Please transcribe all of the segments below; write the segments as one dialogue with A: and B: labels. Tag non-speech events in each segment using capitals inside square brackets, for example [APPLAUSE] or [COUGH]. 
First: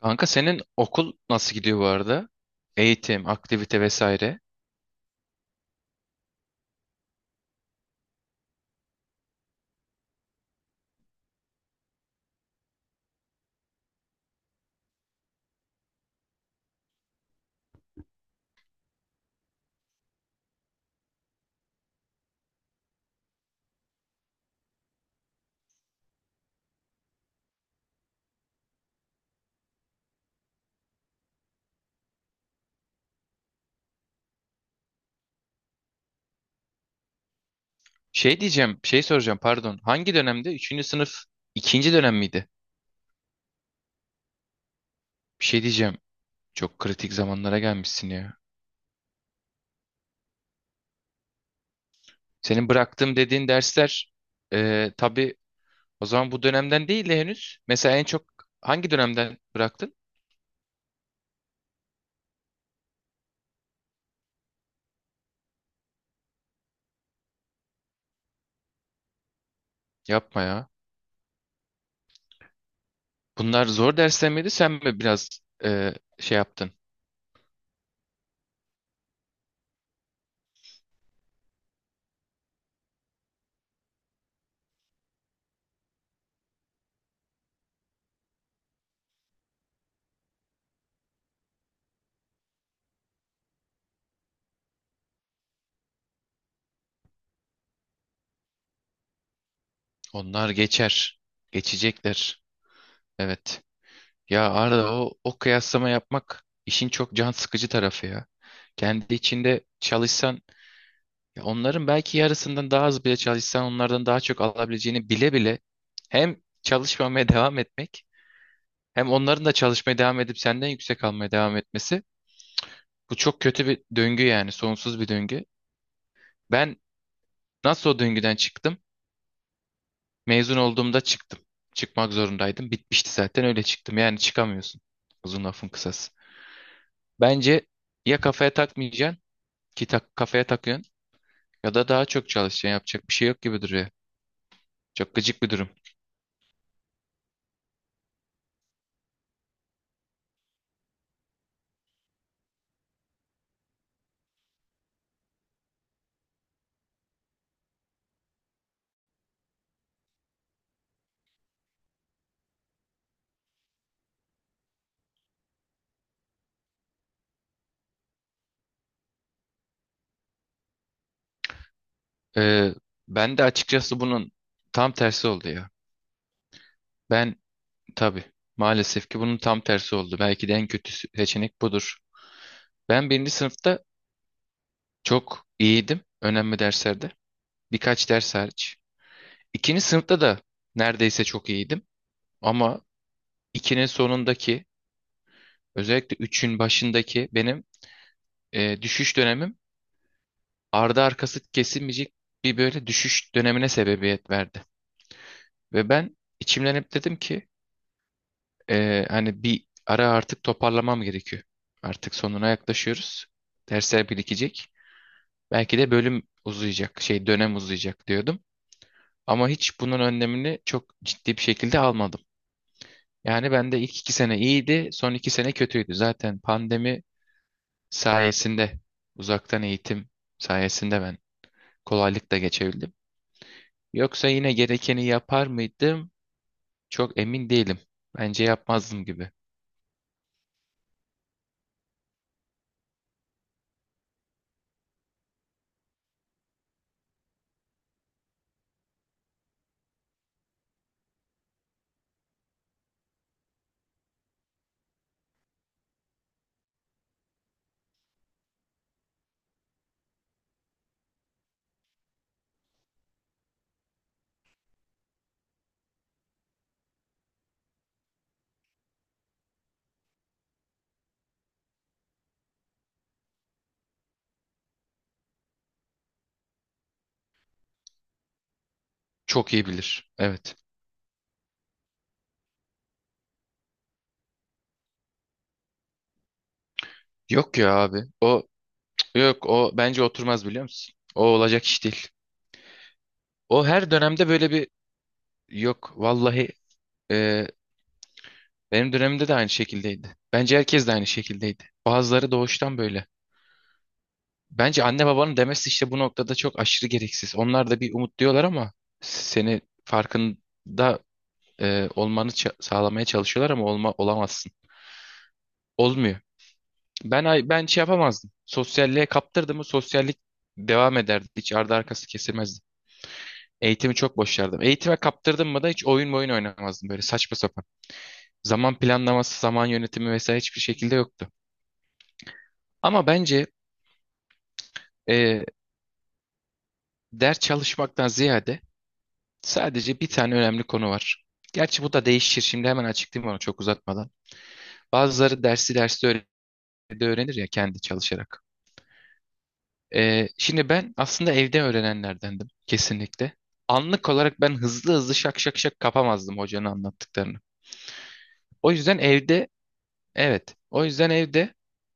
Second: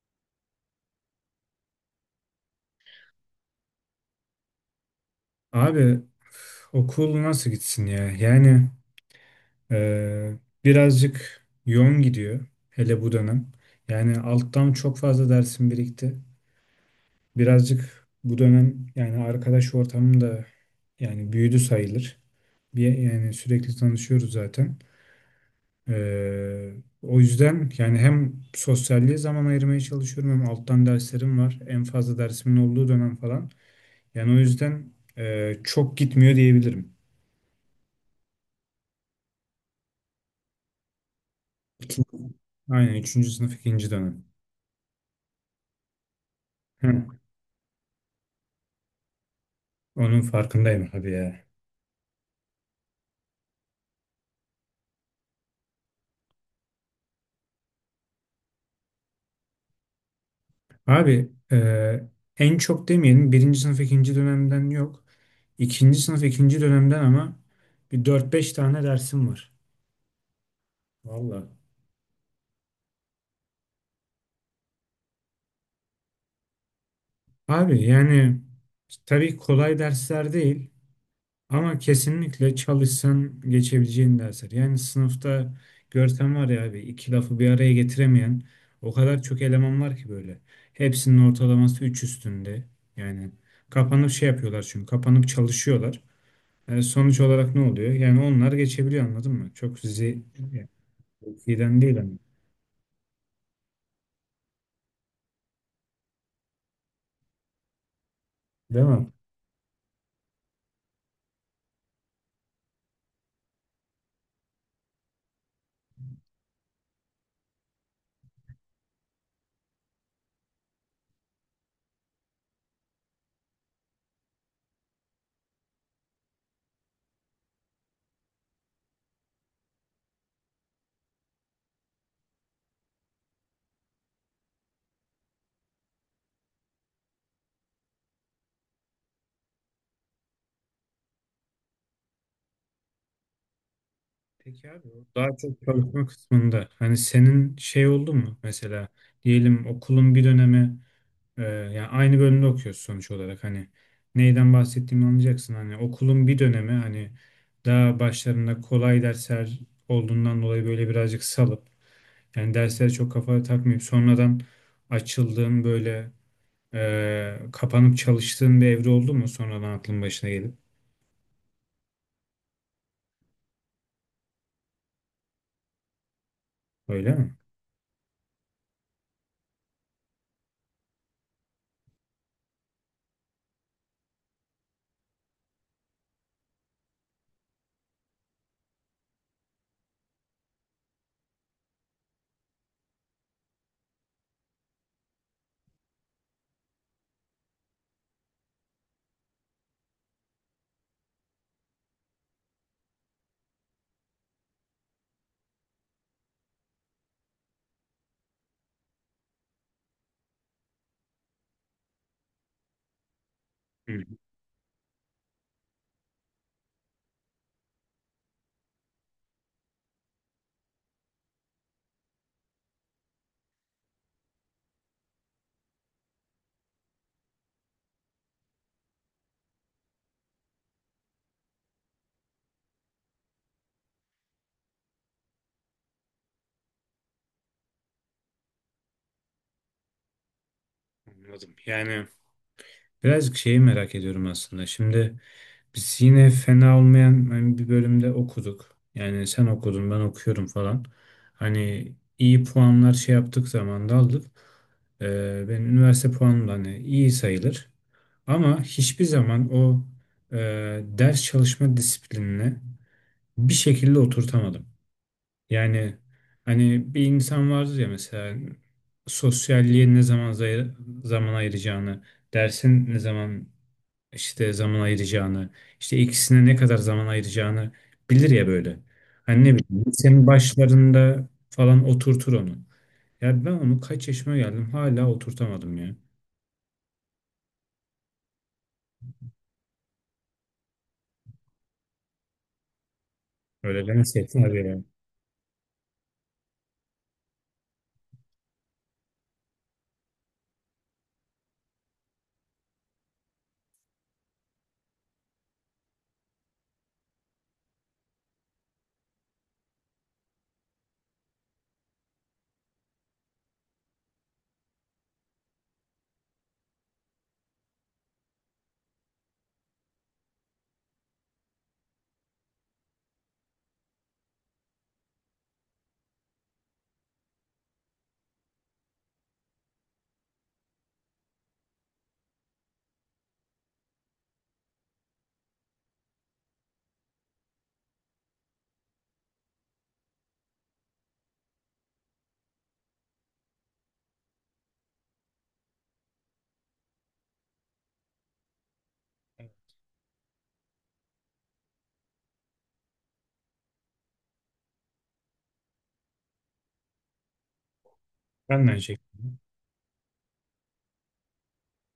A: Kanka senin okul nasıl gidiyor bu arada? Eğitim, aktivite vesaire.
B: Abi okul nasıl gitsin ya? Yani e, birazcık yoğun gidiyor hele bu dönem. Yani alttan çok fazla dersim birikti. Birazcık bu dönem yani arkadaş ortamım da yani büyüdü sayılır. Bir, yani sürekli tanışıyoruz zaten. E, O yüzden yani hem sosyalliğe zaman ayırmaya çalışıyorum hem alttan derslerim var. En fazla dersimin olduğu dönem falan. Yani o yüzden çok gitmiyor diyebilirim.
A: Şey soracağım, pardon. Hangi dönemde? Üçüncü sınıf ikinci
B: Üçüncü,
A: dönem miydi?
B: aynen üçüncü sınıf ikinci dönem.
A: Bir şey diyeceğim. Çok
B: Hı,
A: kritik zamanlara gelmişsin ya.
B: onun farkındayım abi ya.
A: Senin bıraktığım dediğin dersler, tabii, o zaman bu dönemden değil de henüz. Mesela en çok hangi dönemden bıraktın?
B: Abi en çok demeyelim birinci sınıf ikinci dönemden yok. İkinci sınıf ikinci dönemden ama bir dört beş tane dersim var.
A: Yapma ya.
B: Valla.
A: Bunlar zor dersler miydi? Sen mi biraz şey yaptın?
B: Abi yani tabii kolay dersler değil. Ama kesinlikle çalışsan geçebileceğin dersler. Yani sınıfta görsen var ya abi iki lafı bir araya getiremeyen o kadar çok eleman var ki böyle. Hepsinin ortalaması 3 üstünde. Yani kapanıp şey yapıyorlar çünkü kapanıp çalışıyorlar. Sonuç olarak ne oluyor? Yani onlar geçebiliyor anladın mı? Çok sizi
A: Onlar
B: yani,
A: geçer.
B: iyiden değil hani.
A: Geçecekler. Evet. Ya Arda, o kıyaslama yapmak işin çok can sıkıcı tarafı ya.
B: Değil mi?
A: Kendi içinde çalışsan, ya onların belki yarısından daha az bile çalışsan onlardan daha çok alabileceğini bile bile, hem çalışmamaya devam etmek hem onların da çalışmaya devam edip senden yüksek almaya devam etmesi, bu çok kötü bir döngü, yani sonsuz bir döngü. Ben nasıl o döngüden çıktım? Mezun olduğumda çıktım. Çıkmak zorundaydım. Bitmişti zaten, öyle çıktım. Yani çıkamıyorsun. Uzun lafın kısası. Bence ya kafaya takmayacaksın, ki tak, kafaya takıyorsun, ya da daha çok çalışacaksın. Yapacak bir şey yok gibi duruyor.
B: Peki abi o
A: Çok
B: daha
A: gıcık bir
B: çok
A: durum.
B: çalışma kısmında hani senin şey oldu mu mesela diyelim okulun bir dönemi. Yani aynı bölümde okuyoruz sonuç olarak hani neyden bahsettiğimi anlayacaksın, hani okulun bir dönemi, hani daha başlarında kolay dersler olduğundan dolayı böyle birazcık salıp yani derslere çok kafa takmayıp sonradan açıldığın böyle kapanıp çalıştığın bir evre oldu mu sonradan aklın başına gelip?
A: Ee, Ben de açıkçası bunun tam tersi oldu ya.
B: Öyle mi?
A: Ben, tabii, maalesef ki bunun tam tersi oldu. Belki de en kötü seçenek budur. Ben birinci sınıfta çok iyiydim önemli derslerde. Birkaç ders hariç. İkinci sınıfta da neredeyse çok iyiydim. Ama ikinin sonundaki, özellikle üçün başındaki benim düşüş dönemim, ardı arkası kesilmeyecek bir böyle düşüş dönemine sebebiyet verdi. Ve ben içimden hep dedim ki, hani bir ara artık toparlamam gerekiyor. Artık sonuna yaklaşıyoruz.
B: Hı,
A: Dersler birikecek. Belki de bölüm uzayacak, şey, dönem uzayacak diyordum. Ama hiç bunun önlemini çok ciddi bir şekilde almadım. Yani ben de ilk 2 sene iyiydi, son 2 sene kötüydü. Zaten pandemi sayesinde, uzaktan eğitim sayesinde ben kolaylıkla geçebildim. Yoksa yine gerekeni yapar mıydım? Çok emin değilim. Bence yapmazdım gibi.
B: anladım. Yani birazcık şeyi merak ediyorum aslında. Şimdi biz yine fena olmayan hani bir bölümde okuduk. Yani sen okudun, ben okuyorum falan. Hani iyi puanlar şey yaptık zaman da aldık. Benim üniversite puanım da hani iyi sayılır. Ama hiçbir zaman o e, ders çalışma disiplinini bir şekilde oturtamadım. Yani hani bir insan vardır ya mesela sosyalliğe ne zaman zaman ayıracağını, dersin ne zaman işte zaman ayıracağını, işte ikisine ne kadar zaman ayıracağını bilir ya böyle. Hani
A: Çok
B: ne
A: iyi
B: bileyim
A: bilir.
B: lisenin
A: Evet.
B: başlarında falan oturtur onu. Ya ben onu kaç yaşıma geldim hala oturtamadım ya.
A: Yok ya abi. O, yok, o bence oturmaz, biliyor musun? O olacak iş değil. O
B: Öyle
A: her
B: dans
A: dönemde
B: ettiler
A: böyle bir
B: ya.
A: Yok vallahi, e, benim dönemimde de aynı şekildeydi. Bence herkes de aynı şekildeydi. Bazıları doğuştan böyle. Bence anne babanın demesi işte bu noktada çok aşırı gereksiz. Onlar da bir umut diyorlar ama seni farkında olmanı sağlamaya çalışıyorlar ama olamazsın. Olmuyor. Ben şey yapamazdım. Sosyalliğe kaptırdım mı sosyallik devam ederdi. Hiç ardı arkası kesilmezdi. Eğitimi çok boşardım. Eğitime kaptırdım mı da hiç oyun oynamazdım böyle saçma sapan. Zaman planlaması, zaman yönetimi vesaire hiçbir şekilde yoktu. Ama bence e, ders çalışmaktan ziyade sadece bir tane önemli konu var. Gerçi bu da değişir. Şimdi hemen açıklayayım, onu çok uzatmadan. Bazıları dersi derste de öğrenir ya, kendi çalışarak. Şimdi ben aslında evde öğrenenlerdendim, kesinlikle. Anlık olarak ben hızlı hızlı şak şak şak kapamazdım hocanın anlattıklarını.
B: Ben de
A: O
B: aynı
A: yüzden
B: şekilde.
A: evde, evet. O yüzden evde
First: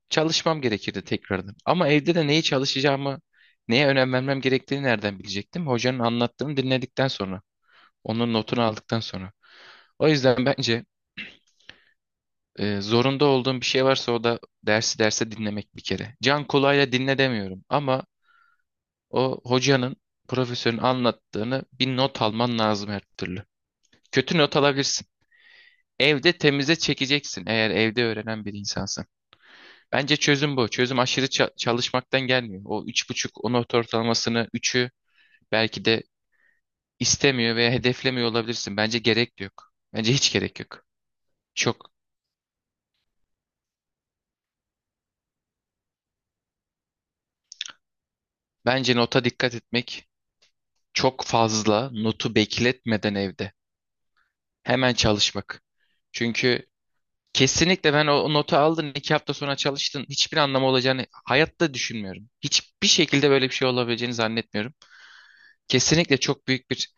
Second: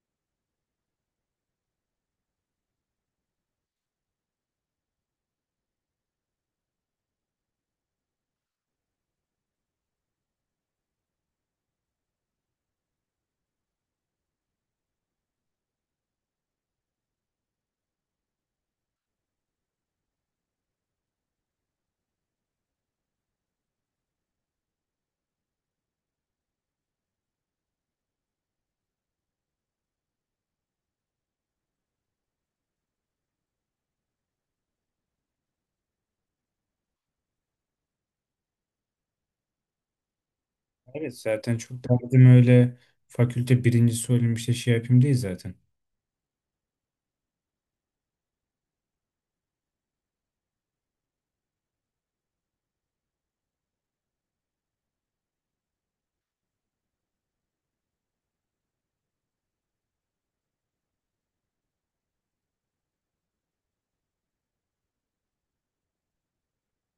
A: çalışmam gerekirdi tekrardan. Ama evde de neyi çalışacağımı, neye önem vermem gerektiğini nereden bilecektim? Hocanın anlattığını dinledikten sonra, onun notunu aldıktan sonra. O yüzden bence zorunda olduğum bir şey varsa o da dersi derse dinlemek, bir kere. Can kulağıyla dinle demiyorum ama o hocanın, profesörün anlattığını bir not alman lazım, her türlü. Kötü not alabilirsin. Evde temize çekeceksin, eğer evde öğrenen bir insansan. Bence çözüm bu. Çözüm aşırı çalışmaktan gelmiyor. O 3,5, o not ortalamasını, üçü belki de istemiyor veya hedeflemiyor olabilirsin. Bence gerek de yok. Bence hiç gerek yok.
B: Evet, zaten çok
A: Çok.
B: derdim öyle fakülte birincisi olayım işte şey yapayım değil zaten.
A: Bence nota dikkat etmek, çok fazla notu bekletmeden evde. Hemen çalışmak. Çünkü kesinlikle, ben o notu aldın 2 hafta sonra çalıştın, hiçbir anlamı olacağını hayatta düşünmüyorum. Hiçbir şekilde böyle bir şey olabileceğini zannetmiyorum. Kesinlikle çok büyük bir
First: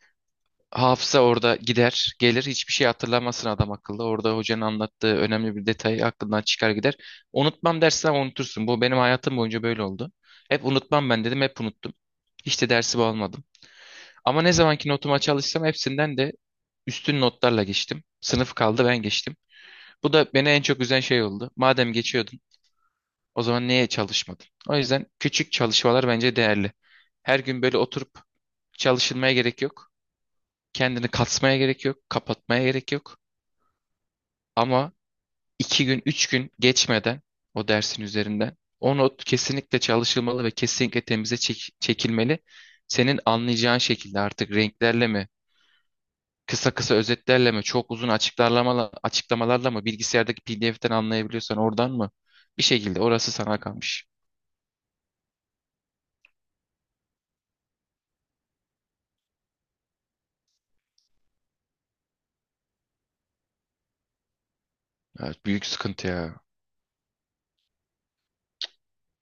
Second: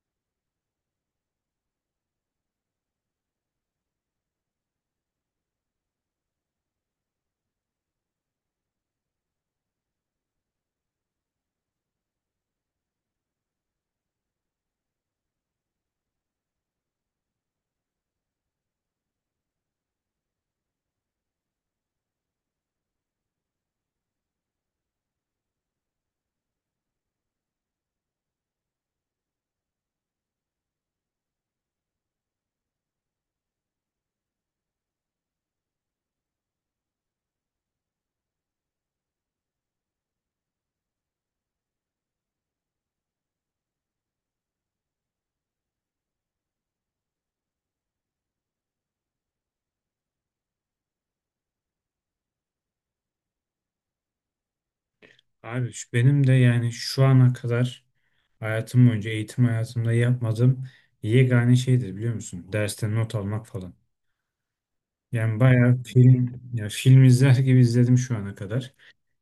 A: hafıza orada gider gelir, hiçbir şey hatırlamasın adam akıllı. Orada hocanın anlattığı önemli bir detayı aklından çıkar gider. Unutmam dersen unutursun, bu benim hayatım boyunca böyle oldu. Hep unutmam ben dedim, hep unuttum. Hiç de dersi almadım. Ama ne zamanki notuma çalışsam, hepsinden de üstün notlarla geçtim. Sınıf kaldı, ben geçtim. Bu da beni en çok üzen şey oldu. Madem geçiyordun, o zaman neye çalışmadın? O yüzden küçük çalışmalar bence değerli. Her gün böyle oturup çalışılmaya gerek yok. Kendini kasmaya gerek yok. Kapatmaya gerek yok. Ama 2 gün, 3 gün geçmeden o dersin üzerinden o not kesinlikle çalışılmalı ve kesinlikle temize çekilmeli. Senin anlayacağın şekilde, artık renklerle mi, kısa kısa özetlerle mi, çok uzun açıklamalarla mı, bilgisayardaki PDF'ten anlayabiliyorsan oradan mı? Bir şekilde orası sana kalmış.
B: Abi benim de yani şu ana kadar hayatım boyunca eğitim hayatımda yapmadığım yegane şeydir biliyor musun? Dersten not almak falan. Yani
A: Evet, büyük
B: bayağı
A: sıkıntı
B: film
A: ya.
B: ya film izler gibi izledim şu ana kadar.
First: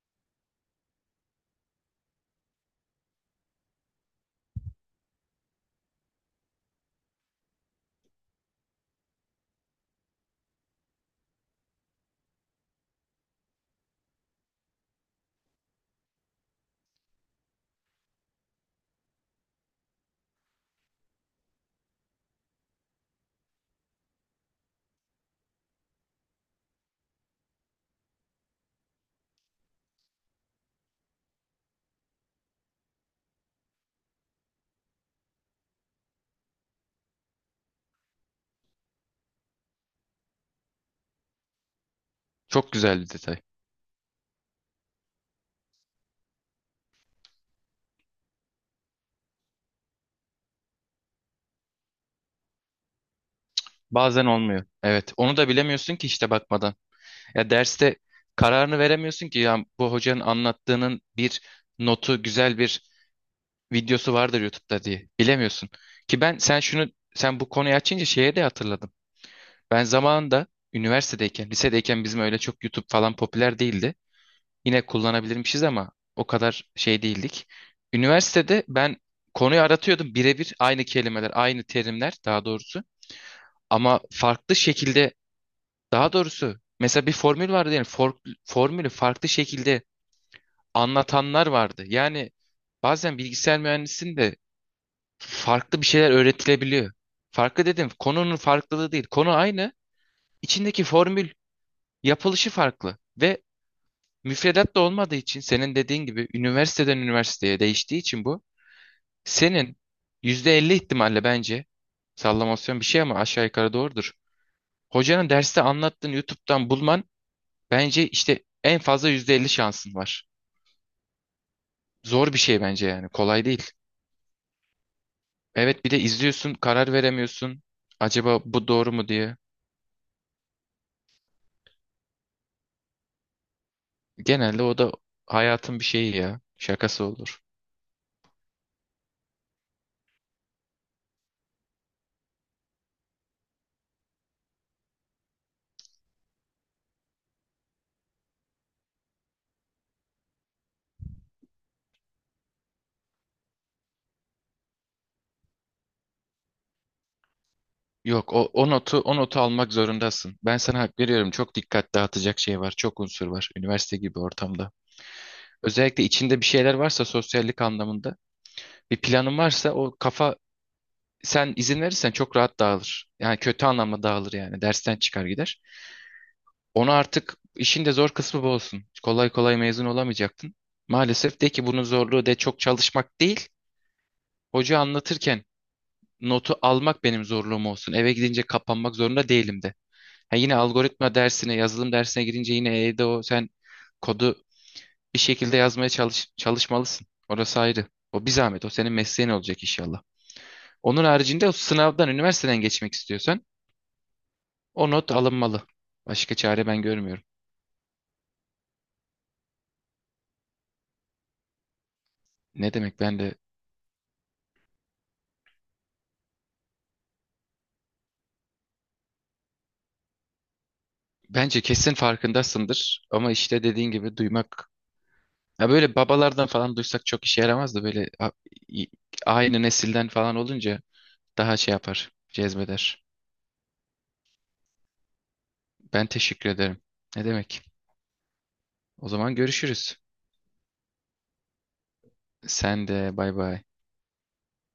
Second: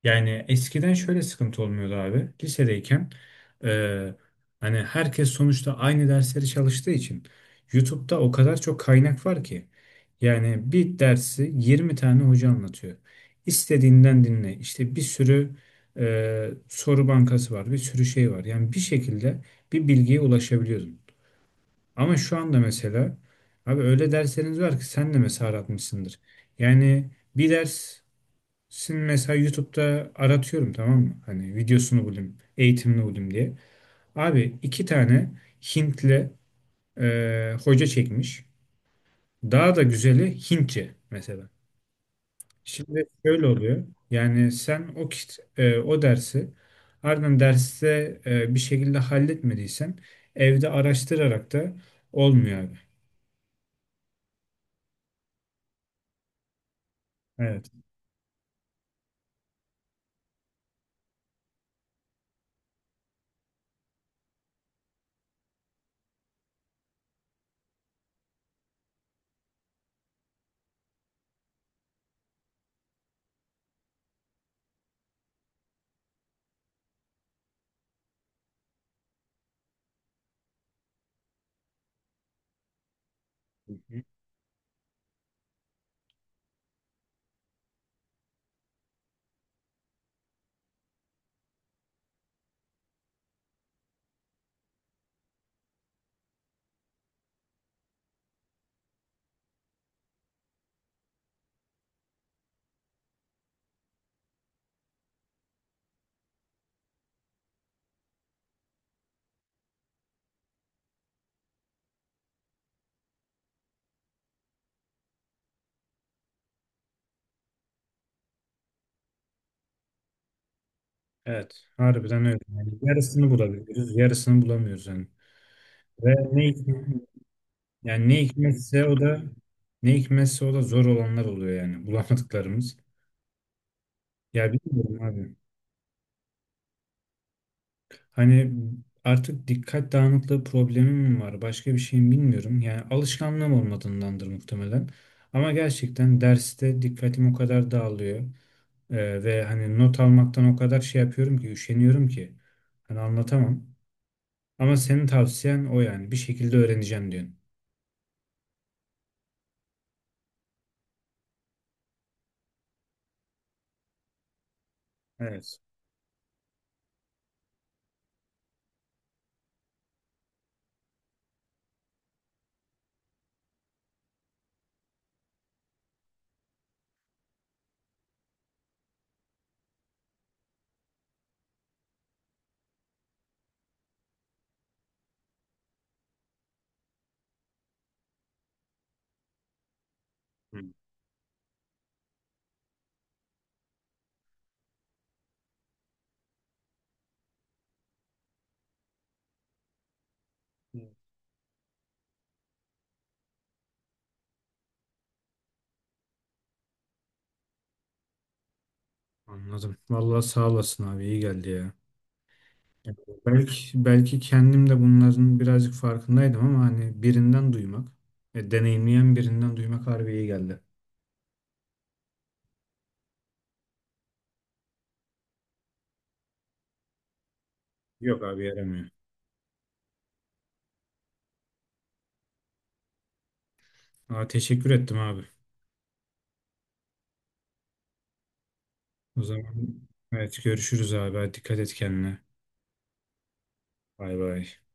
B: Yani eskiden şöyle sıkıntı olmuyordu abi. Lisedeyken e, hani herkes sonuçta aynı dersleri çalıştığı için YouTube'da o kadar çok kaynak var ki. Yani bir dersi 20 tane hoca anlatıyor. İstediğinden dinle. İşte bir sürü soru bankası var, bir sürü şey var. Yani bir şekilde bir bilgiye ulaşabiliyordum. Ama şu anda mesela abi öyle dersleriniz var ki sen de mesela aratmışsındır. Yani bir dersin mesela YouTube'da aratıyorum, tamam mı? Hani videosunu bulayım, eğitimini bulayım diye. Abi iki tane Hintli hoca çekmiş. Daha da güzeli Hintçe mesela.
A: Çok güzel
B: Şimdi
A: bir detay.
B: şöyle oluyor. Yani sen o o dersi ardından derste bir şekilde halletmediysen evde araştırarak da olmuyor abi.
A: Bazen olmuyor. Evet. Onu da bilemiyorsun ki, işte, bakmadan. Ya
B: Evet.
A: derste kararını veremiyorsun ki, ya bu hocanın anlattığının bir notu, güzel bir videosu vardır YouTube'da diye. Bilemiyorsun. Ki ben sen şunu Sen bu konuyu açınca şeye de hatırladım. Ben zamanında üniversitedeyken, lisedeyken bizim öyle çok YouTube falan popüler değildi. Yine kullanabilirmişiz ama o kadar şey değildik. Üniversitede ben konuyu aratıyordum, birebir aynı kelimeler, aynı terimler daha doğrusu, ama farklı şekilde. Daha doğrusu mesela bir formül vardı, yani formülü farklı şekilde anlatanlar vardı. Yani bazen bilgisayar mühendisliğinde de farklı bir şeyler öğretilebiliyor. Farklı dedim, konunun farklılığı değil. Konu aynı. İçindeki formül yapılışı farklı ve müfredat da olmadığı için, senin dediğin gibi üniversiteden üniversiteye değiştiği için, bu senin %50 ihtimalle, bence sallamasyon bir şey ama aşağı yukarı doğrudur. Hocanın derste anlattığını YouTube'dan bulman, bence işte en fazla %50 şansın var.
B: Evet, harbiden
A: Zor
B: öyle.
A: bir şey
B: Yani
A: bence yani.
B: yarısını
A: Kolay değil.
B: bulabiliyoruz, yarısını bulamıyoruz yani.
A: Evet, bir de
B: Ve
A: izliyorsun, karar veremiyorsun.
B: yani
A: Acaba bu doğru mu diye.
B: ne hikmetse o da zor olanlar oluyor yani [LAUGHS] bulamadıklarımız. Ya
A: Genelde o da
B: bilmiyorum abi.
A: hayatın bir şeyi ya. Şakası olur.
B: Hani artık dikkat dağınıklığı problemim mi var, başka bir şeyim bilmiyorum. Yani alışkanlığım olmadığındandır muhtemelen. Ama gerçekten derste dikkatim o kadar dağılıyor. Ve hani not almaktan o kadar şey yapıyorum ki, üşeniyorum ki. Hani anlatamam. Ama senin tavsiyen o yani. Bir şekilde öğreneceğim diyorsun.
A: Yok o, o notu O notu almak zorundasın. Ben sana hak veriyorum. Çok dikkat dağıtacak şey var. Çok unsur var. Üniversite gibi ortamda.
B: Evet.
A: Özellikle içinde bir şeyler varsa, sosyallik anlamında bir planın varsa, o kafa, sen izin verirsen çok rahat dağılır. Yani kötü anlamda dağılır, yani. Dersten çıkar gider. Onu artık işin de zor kısmı bu olsun. Kolay kolay mezun olamayacaktın. Maalesef de ki bunun zorluğu de çok çalışmak değil. Hoca anlatırken notu almak benim zorluğum olsun. Eve gidince kapanmak zorunda değilim de. Ha, yine
B: Hı.
A: algoritma dersine, yazılım dersine girince yine evde o, sen kodu bir şekilde yazmaya çalış, çalışmalısın. Orası ayrı. O bir zahmet. O senin mesleğin olacak inşallah. Onun haricinde o sınavdan, üniversiteden geçmek istiyorsan o not alınmalı. Başka çare ben görmüyorum.
B: Anladım. Vallahi sağ olasın abi. İyi geldi ya.
A: Ne
B: Evet.
A: demek, ben de.
B: Belki kendim de bunların birazcık farkındaydım ama hani birinden duymak, deneyimleyen birinden duymak harbi iyi geldi.
A: Bence kesin farkındasındır, ama işte dediğin gibi duymak, ya böyle babalardan falan duysak çok işe yaramaz, da böyle
B: Yok abi
A: i-
B: yaramıyor.
A: aynı nesilden falan olunca daha şey yapar, cezbeder.
B: Aa, teşekkür ettim abi.
A: Ben teşekkür ederim. Ne demek? O
B: O
A: zaman
B: zaman
A: görüşürüz.
B: evet görüşürüz abi. Hadi dikkat et kendine.
A: Sen de bay bay.
B: Bay bay.